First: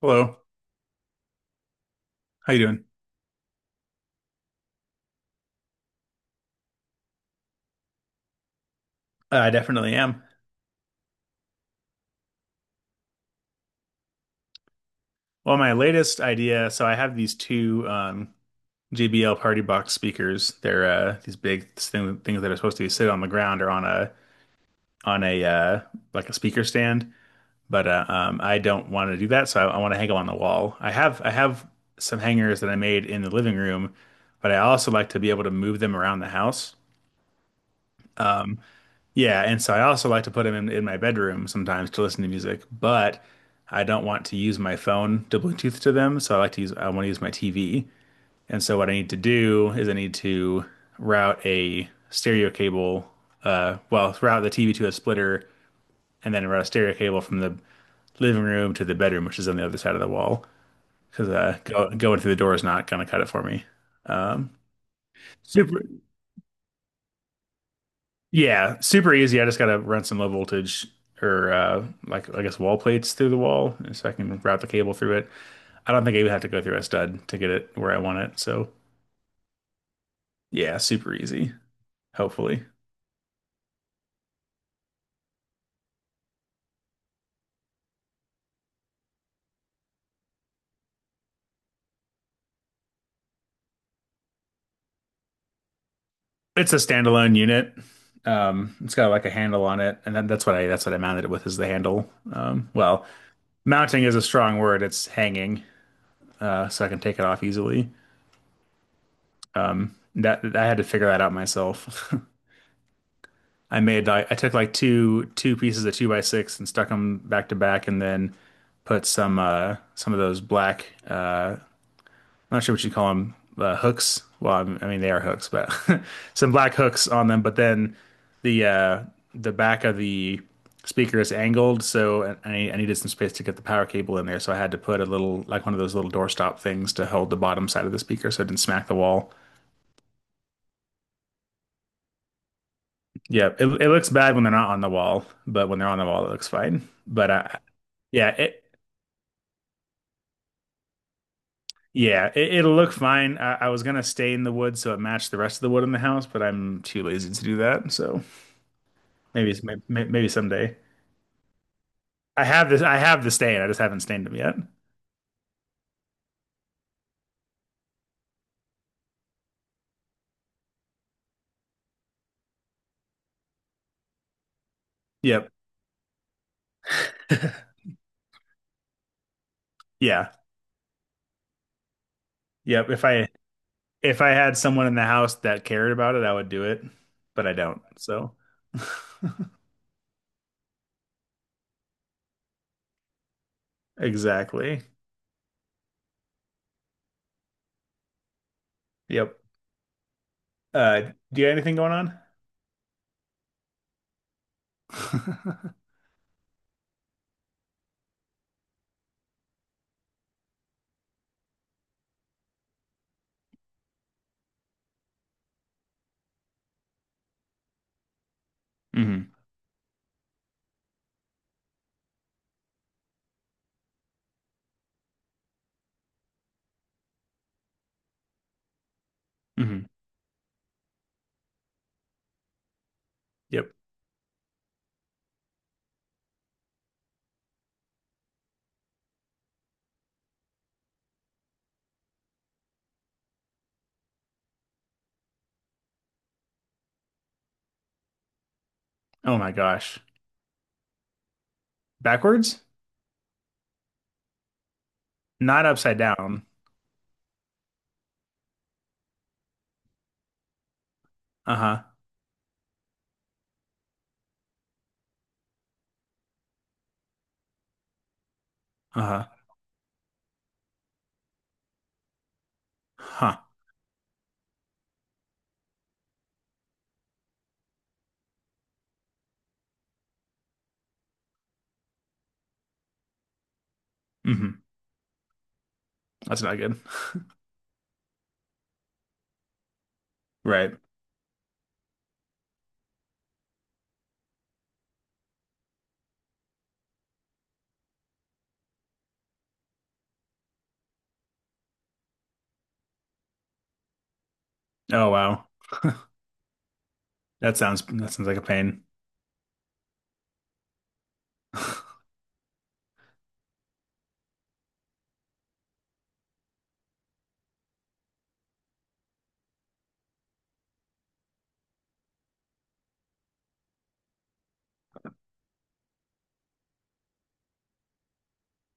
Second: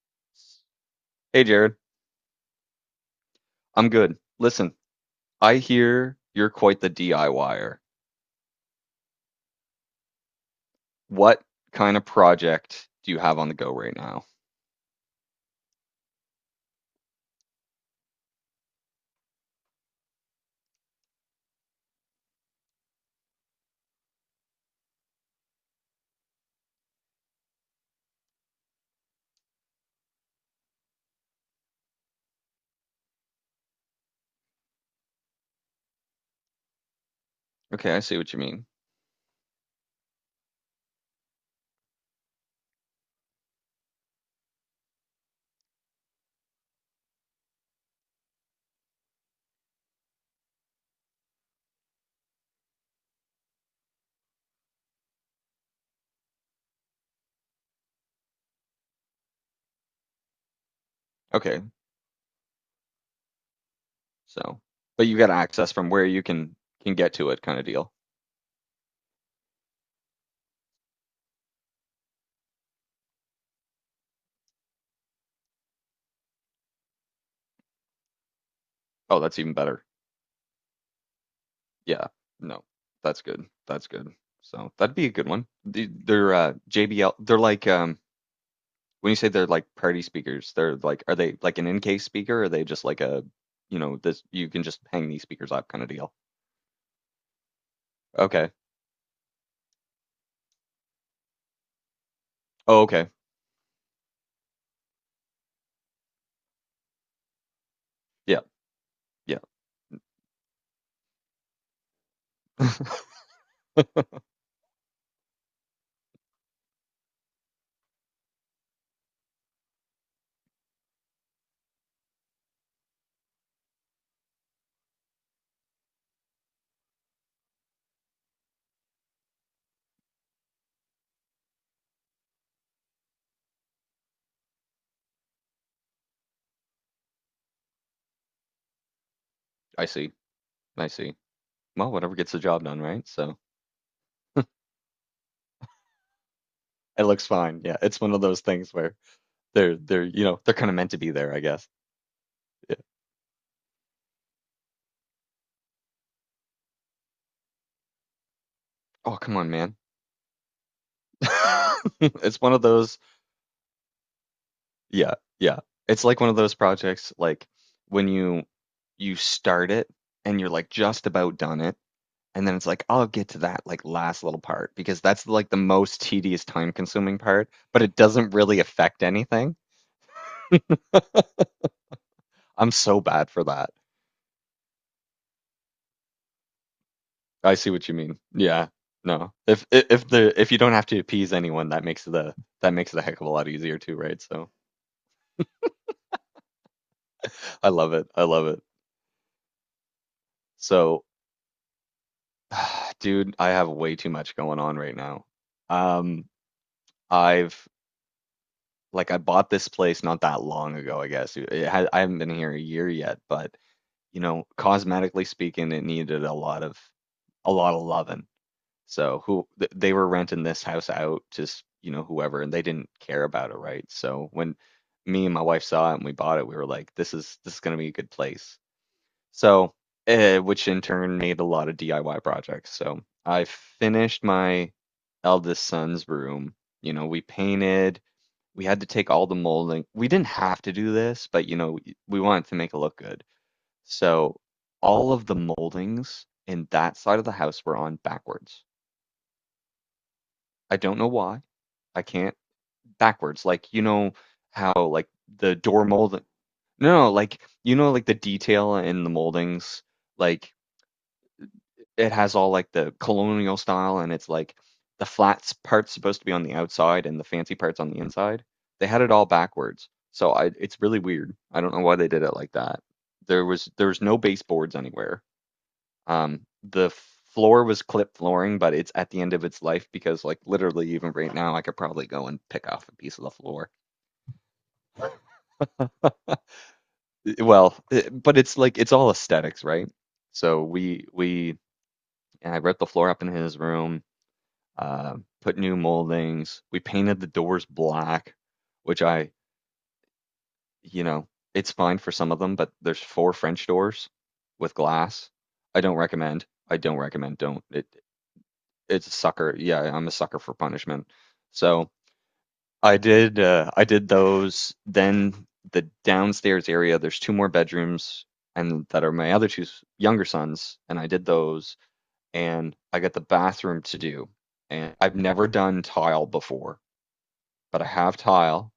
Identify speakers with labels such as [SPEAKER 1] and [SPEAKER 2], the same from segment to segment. [SPEAKER 1] Hello,
[SPEAKER 2] Hey, Jared.
[SPEAKER 1] how you doing?
[SPEAKER 2] I'm good. Listen, I hear you're quite the DIYer.
[SPEAKER 1] I definitely am.
[SPEAKER 2] What kind of project do you have on the go right now?
[SPEAKER 1] Well, my latest idea, so I have these two JBL Party Box speakers. They're these things that are supposed to sit on the ground or on a on a like a speaker stand. But I don't want to do that, so I want to hang them on the wall. I have some hangers that I made in the living room, but I also like to be able to move them around the house.
[SPEAKER 2] Okay, I see what you mean.
[SPEAKER 1] Yeah, and so I also like to put them in my bedroom sometimes to listen to music, but I don't want to use my phone to Bluetooth to them, so I want to use my TV. And so what I need to do is I need to route a stereo cable, well, route the TV to a splitter and then route a stereo cable from the living room to the bedroom, which is on the other side of the wall, because
[SPEAKER 2] Okay,
[SPEAKER 1] going through the door is not going to cut it for me. Um,
[SPEAKER 2] so, but you got access
[SPEAKER 1] super.
[SPEAKER 2] from where you can get to it kind of deal.
[SPEAKER 1] Yeah, super easy. I just gotta run some low voltage or like I guess wall plates through the wall so I can route the cable through it. I don't think I would have to go through a stud to get it where I want it. So
[SPEAKER 2] Oh, that's even better.
[SPEAKER 1] yeah, super easy,
[SPEAKER 2] Yeah, no,
[SPEAKER 1] hopefully.
[SPEAKER 2] that's good. That's good. So that'd be a good one. They're JBL. They're like when you say they're like party speakers, they're like are they like an in-case speaker? Or are they just like a you know this you can just hang these speakers up kind of deal?
[SPEAKER 1] It's a standalone unit.
[SPEAKER 2] Okay.
[SPEAKER 1] It's got like a handle on it, and that's what I mounted it with is the handle.
[SPEAKER 2] Oh,
[SPEAKER 1] Well,
[SPEAKER 2] okay.
[SPEAKER 1] mounting is a strong word, it's hanging, so I can take it off easily.
[SPEAKER 2] Yeah, yeah.
[SPEAKER 1] That I had to figure that out myself. I made like I took like two pieces of two by six and stuck them back to back, and then put some of those black I'm not sure what you call them hooks. Well, I mean they are hooks, but some black hooks on them. But then the the back of the speaker is angled, so I needed some space to get the power cable in there, so I had to put a little like one of those little doorstop things to hold the bottom side of the speaker so it didn't smack the wall.
[SPEAKER 2] I see. I see. Well, whatever gets the job done, right? So
[SPEAKER 1] Yeah, it looks bad when they're not on the wall, but when they're on the wall, it looks fine.
[SPEAKER 2] it looks
[SPEAKER 1] But
[SPEAKER 2] fine. Yeah, it's one of
[SPEAKER 1] yeah,
[SPEAKER 2] those
[SPEAKER 1] it,
[SPEAKER 2] things where they're you know they're kind of meant to be there, I guess.
[SPEAKER 1] Yeah, it'll look fine. I was gonna stay in the wood so it matched the rest of the wood in the house, but I'm too lazy to do that. So
[SPEAKER 2] Oh, come on,
[SPEAKER 1] maybe it's-
[SPEAKER 2] man.
[SPEAKER 1] may- maybe someday.
[SPEAKER 2] It's
[SPEAKER 1] I
[SPEAKER 2] one of
[SPEAKER 1] have this. I
[SPEAKER 2] those.
[SPEAKER 1] have the stain. I just haven't stained them yet.
[SPEAKER 2] Yeah, yeah. It's like one of those projects, like when you start it and you're like just about done it, and then it's like I'll get to that like last little part because that's like
[SPEAKER 1] Yep.
[SPEAKER 2] the most tedious, time consuming part, but it doesn't really affect anything.
[SPEAKER 1] Yeah.
[SPEAKER 2] I'm
[SPEAKER 1] Yep.
[SPEAKER 2] so bad for that.
[SPEAKER 1] If I had someone in the house that cared about it, I would do it, but I
[SPEAKER 2] I see
[SPEAKER 1] don't.
[SPEAKER 2] what you mean.
[SPEAKER 1] So
[SPEAKER 2] Yeah. No. If the if you don't have to appease anyone, that makes the that makes it a heck of a lot easier too, right? So
[SPEAKER 1] exactly.
[SPEAKER 2] I love it. I love it.
[SPEAKER 1] Yep. Uh,
[SPEAKER 2] So,
[SPEAKER 1] do you have anything going on?
[SPEAKER 2] dude, I have way too much going on right now. Um, I've like I bought this place not that long ago, I guess. It ha I haven't been here a year yet, but you know, cosmetically speaking, it needed a lot of loving. So
[SPEAKER 1] hmm
[SPEAKER 2] who they were renting this house out to, you know, whoever, and they didn't care about it, right? So when me and my wife saw it and we bought it, we were like, this is gonna be a good place. So,
[SPEAKER 1] hmm
[SPEAKER 2] which in turn made a lot of DIY projects. So I
[SPEAKER 1] Yep.
[SPEAKER 2] finished my eldest son's room. You know, we painted. We had to take all the molding. We didn't have to do this, but you know, we wanted to make it look good. So all of the moldings in that side of the house were on backwards.
[SPEAKER 1] Oh my gosh.
[SPEAKER 2] I don't know why. I can't
[SPEAKER 1] Backwards?
[SPEAKER 2] backwards. Like you know how like the
[SPEAKER 1] Not
[SPEAKER 2] door
[SPEAKER 1] upside
[SPEAKER 2] molding.
[SPEAKER 1] down.
[SPEAKER 2] No, like you know like the detail in the moldings. Like
[SPEAKER 1] Uh-huh.
[SPEAKER 2] it has all like the colonial style, and it's like the flat part's supposed to be on the outside, and the fancy part's on the inside. They had it
[SPEAKER 1] Uh-huh.
[SPEAKER 2] all backwards, so I it's really weird. I don't know why they did it like that.
[SPEAKER 1] Huh.
[SPEAKER 2] There was no baseboards anywhere. The floor was clip flooring, but it's at the end of its life because, like, literally, even right now, I could probably go and pick off a piece of the floor.
[SPEAKER 1] Hmm. That's not good.
[SPEAKER 2] But it's like it's all aesthetics, right? So
[SPEAKER 1] Right.
[SPEAKER 2] we I ripped the floor up in his room, uh, put new moldings. We painted the doors black, which I, you know, it's fine for some of them, but there's four French doors with
[SPEAKER 1] Oh
[SPEAKER 2] glass.
[SPEAKER 1] wow.
[SPEAKER 2] I don't recommend. I don't recommend. Don't.
[SPEAKER 1] That sounds like a pain.
[SPEAKER 2] It's a sucker. Yeah, I'm a sucker for punishment. So
[SPEAKER 1] Oh
[SPEAKER 2] I did those. Then the downstairs area, there's two more bedrooms and that are my other two younger sons, and I did those and I got the bathroom to do. And I've never done tile before, but I have tile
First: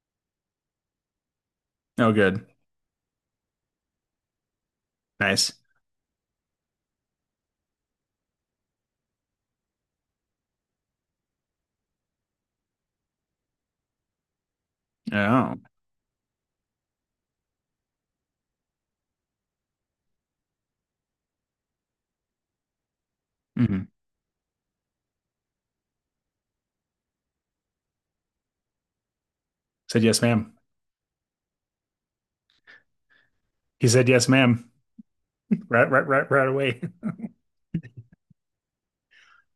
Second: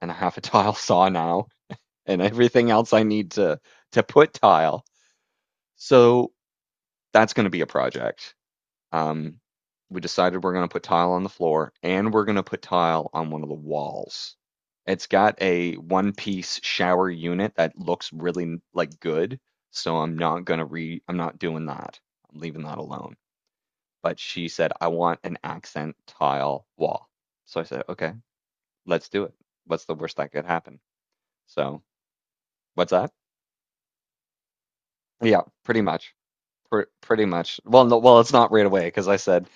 [SPEAKER 2] and I have a tile saw now and
[SPEAKER 1] good.
[SPEAKER 2] everything else I need to put tile.
[SPEAKER 1] Nice.
[SPEAKER 2] So that's going to be a project. Um, we decided we're going to put tile on the floor and we're going to put tile on one of the walls. It's got
[SPEAKER 1] Oh.
[SPEAKER 2] a one piece shower unit that looks really like good, so I'm not going to re I'm not doing that. I'm leaving that alone.
[SPEAKER 1] Hmm.
[SPEAKER 2] But she said, I want an accent tile wall. So I said, okay, let's do it. What's the
[SPEAKER 1] Said
[SPEAKER 2] worst
[SPEAKER 1] yes,
[SPEAKER 2] that could
[SPEAKER 1] ma'am.
[SPEAKER 2] happen? So what's that?
[SPEAKER 1] He said yes, ma'am.
[SPEAKER 2] Yeah, pretty
[SPEAKER 1] Right, right,
[SPEAKER 2] much.
[SPEAKER 1] right, right away.
[SPEAKER 2] Pr pretty much. Well, no, well, it's not right away because I said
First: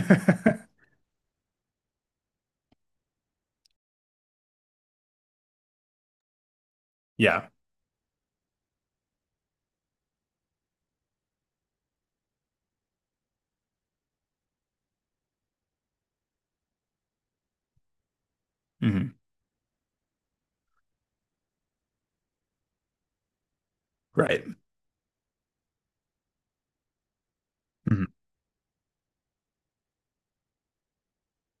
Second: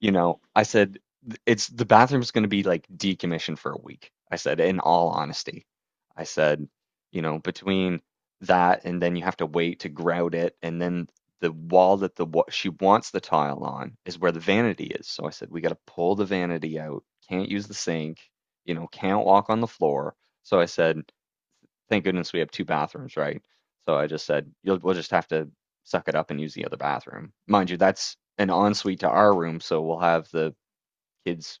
[SPEAKER 2] you know, I said, it's the bathroom's going to be like decommissioned for a week. I said, in all honesty, I said, you know,
[SPEAKER 1] Yeah.
[SPEAKER 2] between that and then you have to wait to grout it. And then the wall that the she wants the tile on is where the vanity is. So I said, we got to pull the vanity out. Can't use the sink, you know,
[SPEAKER 1] Hmm.
[SPEAKER 2] can't walk on the floor. So I said, thank goodness we have two bathrooms, right? So I just
[SPEAKER 1] Right.
[SPEAKER 2] said, we'll just have to suck it up and use the other bathroom. Mind you, that's
[SPEAKER 1] Hmm.
[SPEAKER 2] an ensuite to our room, so we'll have the kids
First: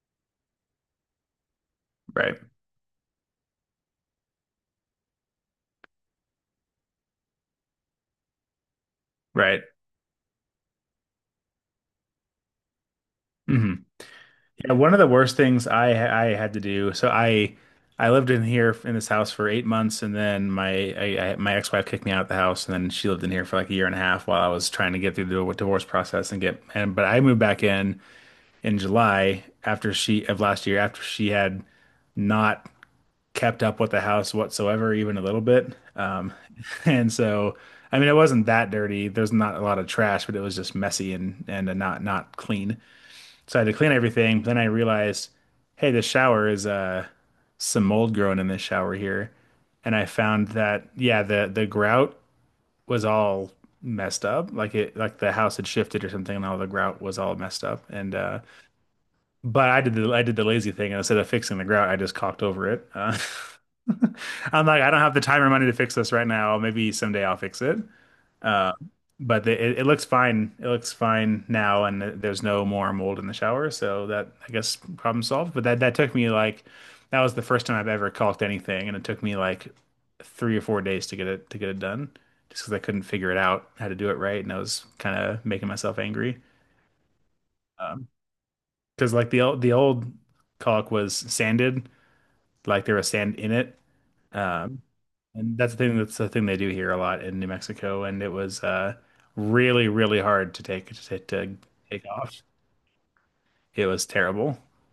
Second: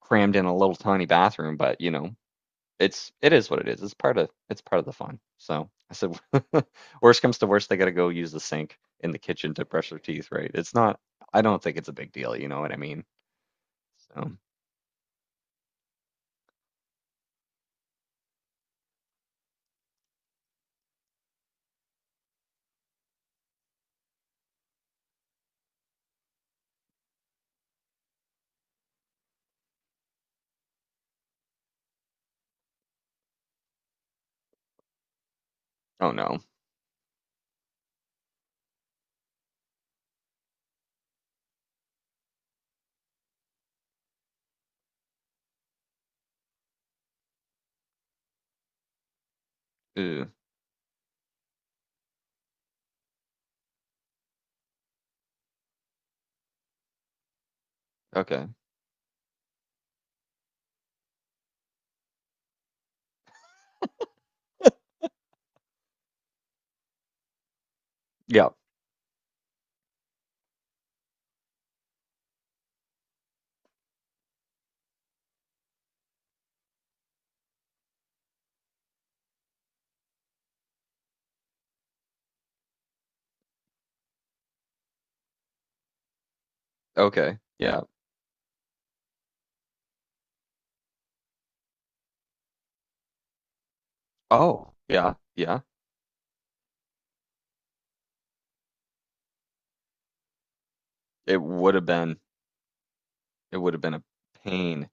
[SPEAKER 2] crammed in a little tiny bathroom, but you know,
[SPEAKER 1] Right.
[SPEAKER 2] it is what it is. It's part of the fun. So I said, worst comes to worst, they got to go use the sink in the kitchen
[SPEAKER 1] Right.
[SPEAKER 2] to brush their teeth, right? It's not. I don't think it's a big deal. You know what I mean?
[SPEAKER 1] Hmm.
[SPEAKER 2] So,
[SPEAKER 1] Yeah, one of the worst things I had to do. So I lived in here in this house for eight months, and then my ex-wife kicked me out of the house, and then she lived in here for like a year and a half while I was trying to get through the divorce process and but I moved back in July after she of last year after she had not kept up with the house whatsoever, even a little bit,
[SPEAKER 2] oh no.
[SPEAKER 1] and so. I mean, it wasn't that dirty. There's not a lot of trash, but it was just messy and not clean. So I had to clean everything. But then I realized, hey, the shower is some mold growing in this shower here. And I
[SPEAKER 2] Ew.
[SPEAKER 1] found that yeah, the grout was all messed up. Like the house had shifted or something and all the grout was all messed up. And
[SPEAKER 2] Okay.
[SPEAKER 1] but I did the lazy thing and instead of fixing the grout, I just caulked over it. I'm like, I don't have the time or money to fix this right now. Maybe someday I'll fix it.
[SPEAKER 2] Yeah.
[SPEAKER 1] Uh, but it looks fine. It looks fine now, and there's no more mold in the shower, so that I guess problem solved. But that took me like that was the first time I've ever caulked anything, and it took me like 3 or 4 days to get it done, just because I couldn't figure it out how to do it right, and I was kind of making myself angry.
[SPEAKER 2] Okay. Yeah.
[SPEAKER 1] Um 'Cause because like the old caulk was sanded, like they were sand in it.
[SPEAKER 2] Oh.
[SPEAKER 1] Um,
[SPEAKER 2] Yeah.
[SPEAKER 1] and
[SPEAKER 2] Yeah.
[SPEAKER 1] that's the thing they do here a lot in New Mexico, and it was really, really hard
[SPEAKER 2] It
[SPEAKER 1] to
[SPEAKER 2] would have
[SPEAKER 1] take
[SPEAKER 2] been
[SPEAKER 1] off.
[SPEAKER 2] it would have
[SPEAKER 1] It
[SPEAKER 2] been a
[SPEAKER 1] was terrible.
[SPEAKER 2] pain.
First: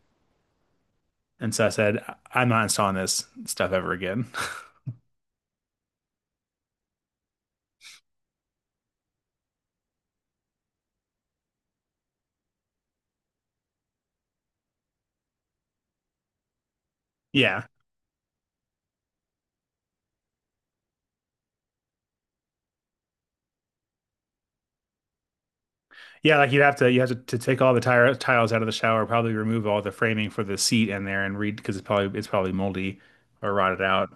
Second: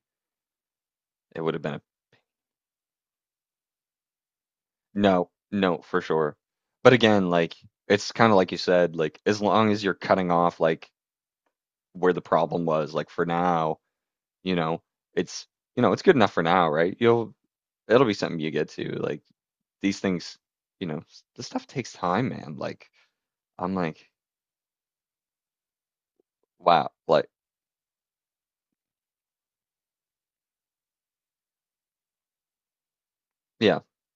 [SPEAKER 2] It would
[SPEAKER 1] And
[SPEAKER 2] have
[SPEAKER 1] so I
[SPEAKER 2] been a
[SPEAKER 1] said, "I- am not installing this stuff ever again.
[SPEAKER 2] no, no, for sure. But again, like it's kind of like you said, like as long as you're cutting off like where the problem was, like for now, you know, it's you know, it's good enough for now, right? You'll
[SPEAKER 1] Yeah.
[SPEAKER 2] it'll be something you get to. Like these things, you know, this stuff takes time, man. Like I'm like,
[SPEAKER 1] Yeah, like
[SPEAKER 2] wow,
[SPEAKER 1] you have
[SPEAKER 2] like
[SPEAKER 1] to take all the tire tiles out of the shower, probably remove all the framing for the seat in there and read because it's probably moldy or
[SPEAKER 2] yeah,
[SPEAKER 1] rotted out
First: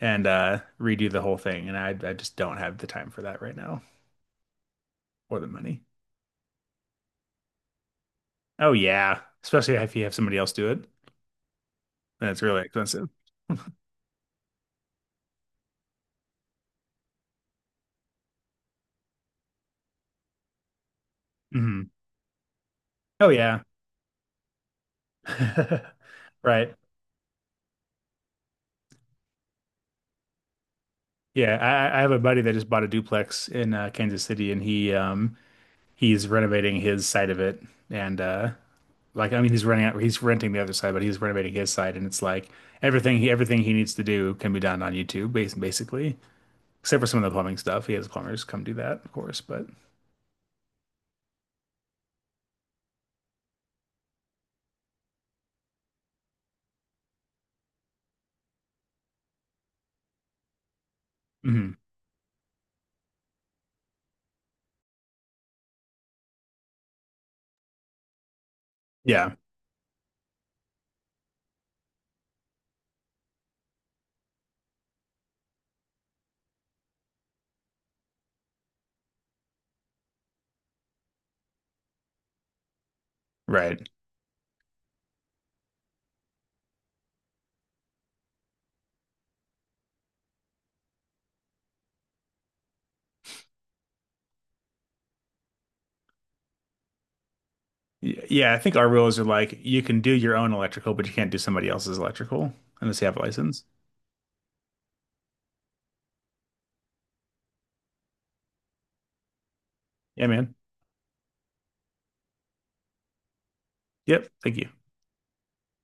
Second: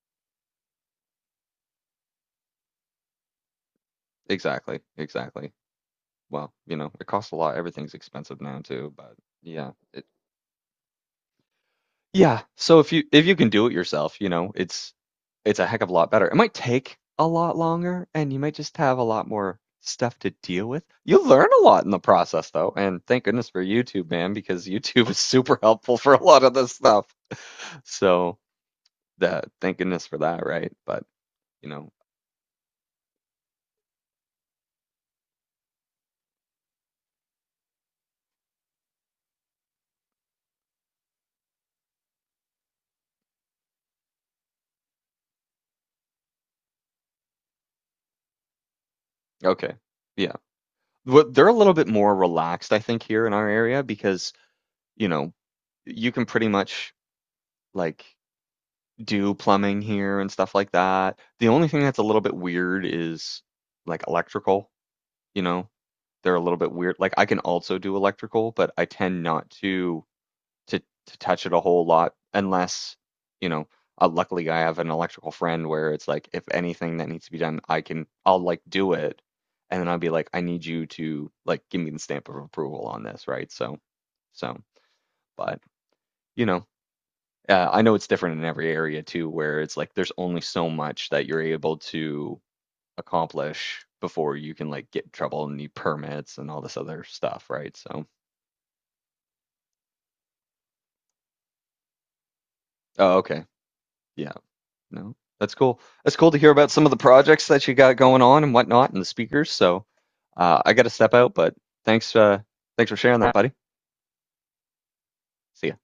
[SPEAKER 1] and redo the whole thing. And I just don't have the time for that right now
[SPEAKER 2] exactly,
[SPEAKER 1] or the
[SPEAKER 2] exactly.
[SPEAKER 1] money.
[SPEAKER 2] Well, you know, it costs a lot. Everything's expensive now
[SPEAKER 1] Oh
[SPEAKER 2] too, but
[SPEAKER 1] yeah,
[SPEAKER 2] yeah,
[SPEAKER 1] especially if you
[SPEAKER 2] it,
[SPEAKER 1] have somebody else do it.
[SPEAKER 2] yeah,
[SPEAKER 1] That's really
[SPEAKER 2] so
[SPEAKER 1] expensive.
[SPEAKER 2] if you can do it yourself, you know, it's a heck of a lot better. It might take a lot longer, and you might just have a lot more stuff to deal with. You learn a lot in
[SPEAKER 1] Mhm.
[SPEAKER 2] the process, though, and thank
[SPEAKER 1] Oh
[SPEAKER 2] goodness
[SPEAKER 1] yeah.
[SPEAKER 2] for YouTube, man, because YouTube is super helpful for a lot of this
[SPEAKER 1] Right.
[SPEAKER 2] stuff. So that thank goodness for that, right? But
[SPEAKER 1] Yeah,
[SPEAKER 2] you know,
[SPEAKER 1] I have a buddy that just bought a duplex in Kansas City, and he he's renovating his side of it, and like I mean he's running out he's renting the other side, but he's renovating his side, and it's like everything he needs to do can be done on YouTube, basically, except for some of the plumbing stuff. He has plumbers come do that, of course, but
[SPEAKER 2] okay, yeah, What- they're a little bit more relaxed, I think, here in our area because you know you can pretty much like. Do plumbing here and stuff like that. The only
[SPEAKER 1] Mhm.
[SPEAKER 2] thing that's a little bit weird is like electrical, you know. They're a little bit weird. Like I can also do electrical, but I tend
[SPEAKER 1] Yeah,
[SPEAKER 2] not to to to touch it a whole lot unless, you know, luckily I have an electrical friend where it's like if anything that needs to be done, I'll like do it and then I'll be like I need you to like give me the stamp of approval on this, right? So
[SPEAKER 1] right.
[SPEAKER 2] so but you know, I know it's different in every area too, where it's like there's only so much that you're able to accomplish before you can like get in trouble and need permits and all this other stuff, right? So,
[SPEAKER 1] Yeah, I think our rules are like you can do your own electrical, but you can't do somebody else's electrical unless you have
[SPEAKER 2] oh,
[SPEAKER 1] a
[SPEAKER 2] okay.
[SPEAKER 1] license.
[SPEAKER 2] Yeah. No, that's cool. That's cool to hear about some of the projects that you got going on and whatnot and the speakers. So,
[SPEAKER 1] Yeah, man.
[SPEAKER 2] I got to step out, but thanks, thanks for sharing that, buddy.
[SPEAKER 1] Yep. Thank you.
[SPEAKER 2] See ya.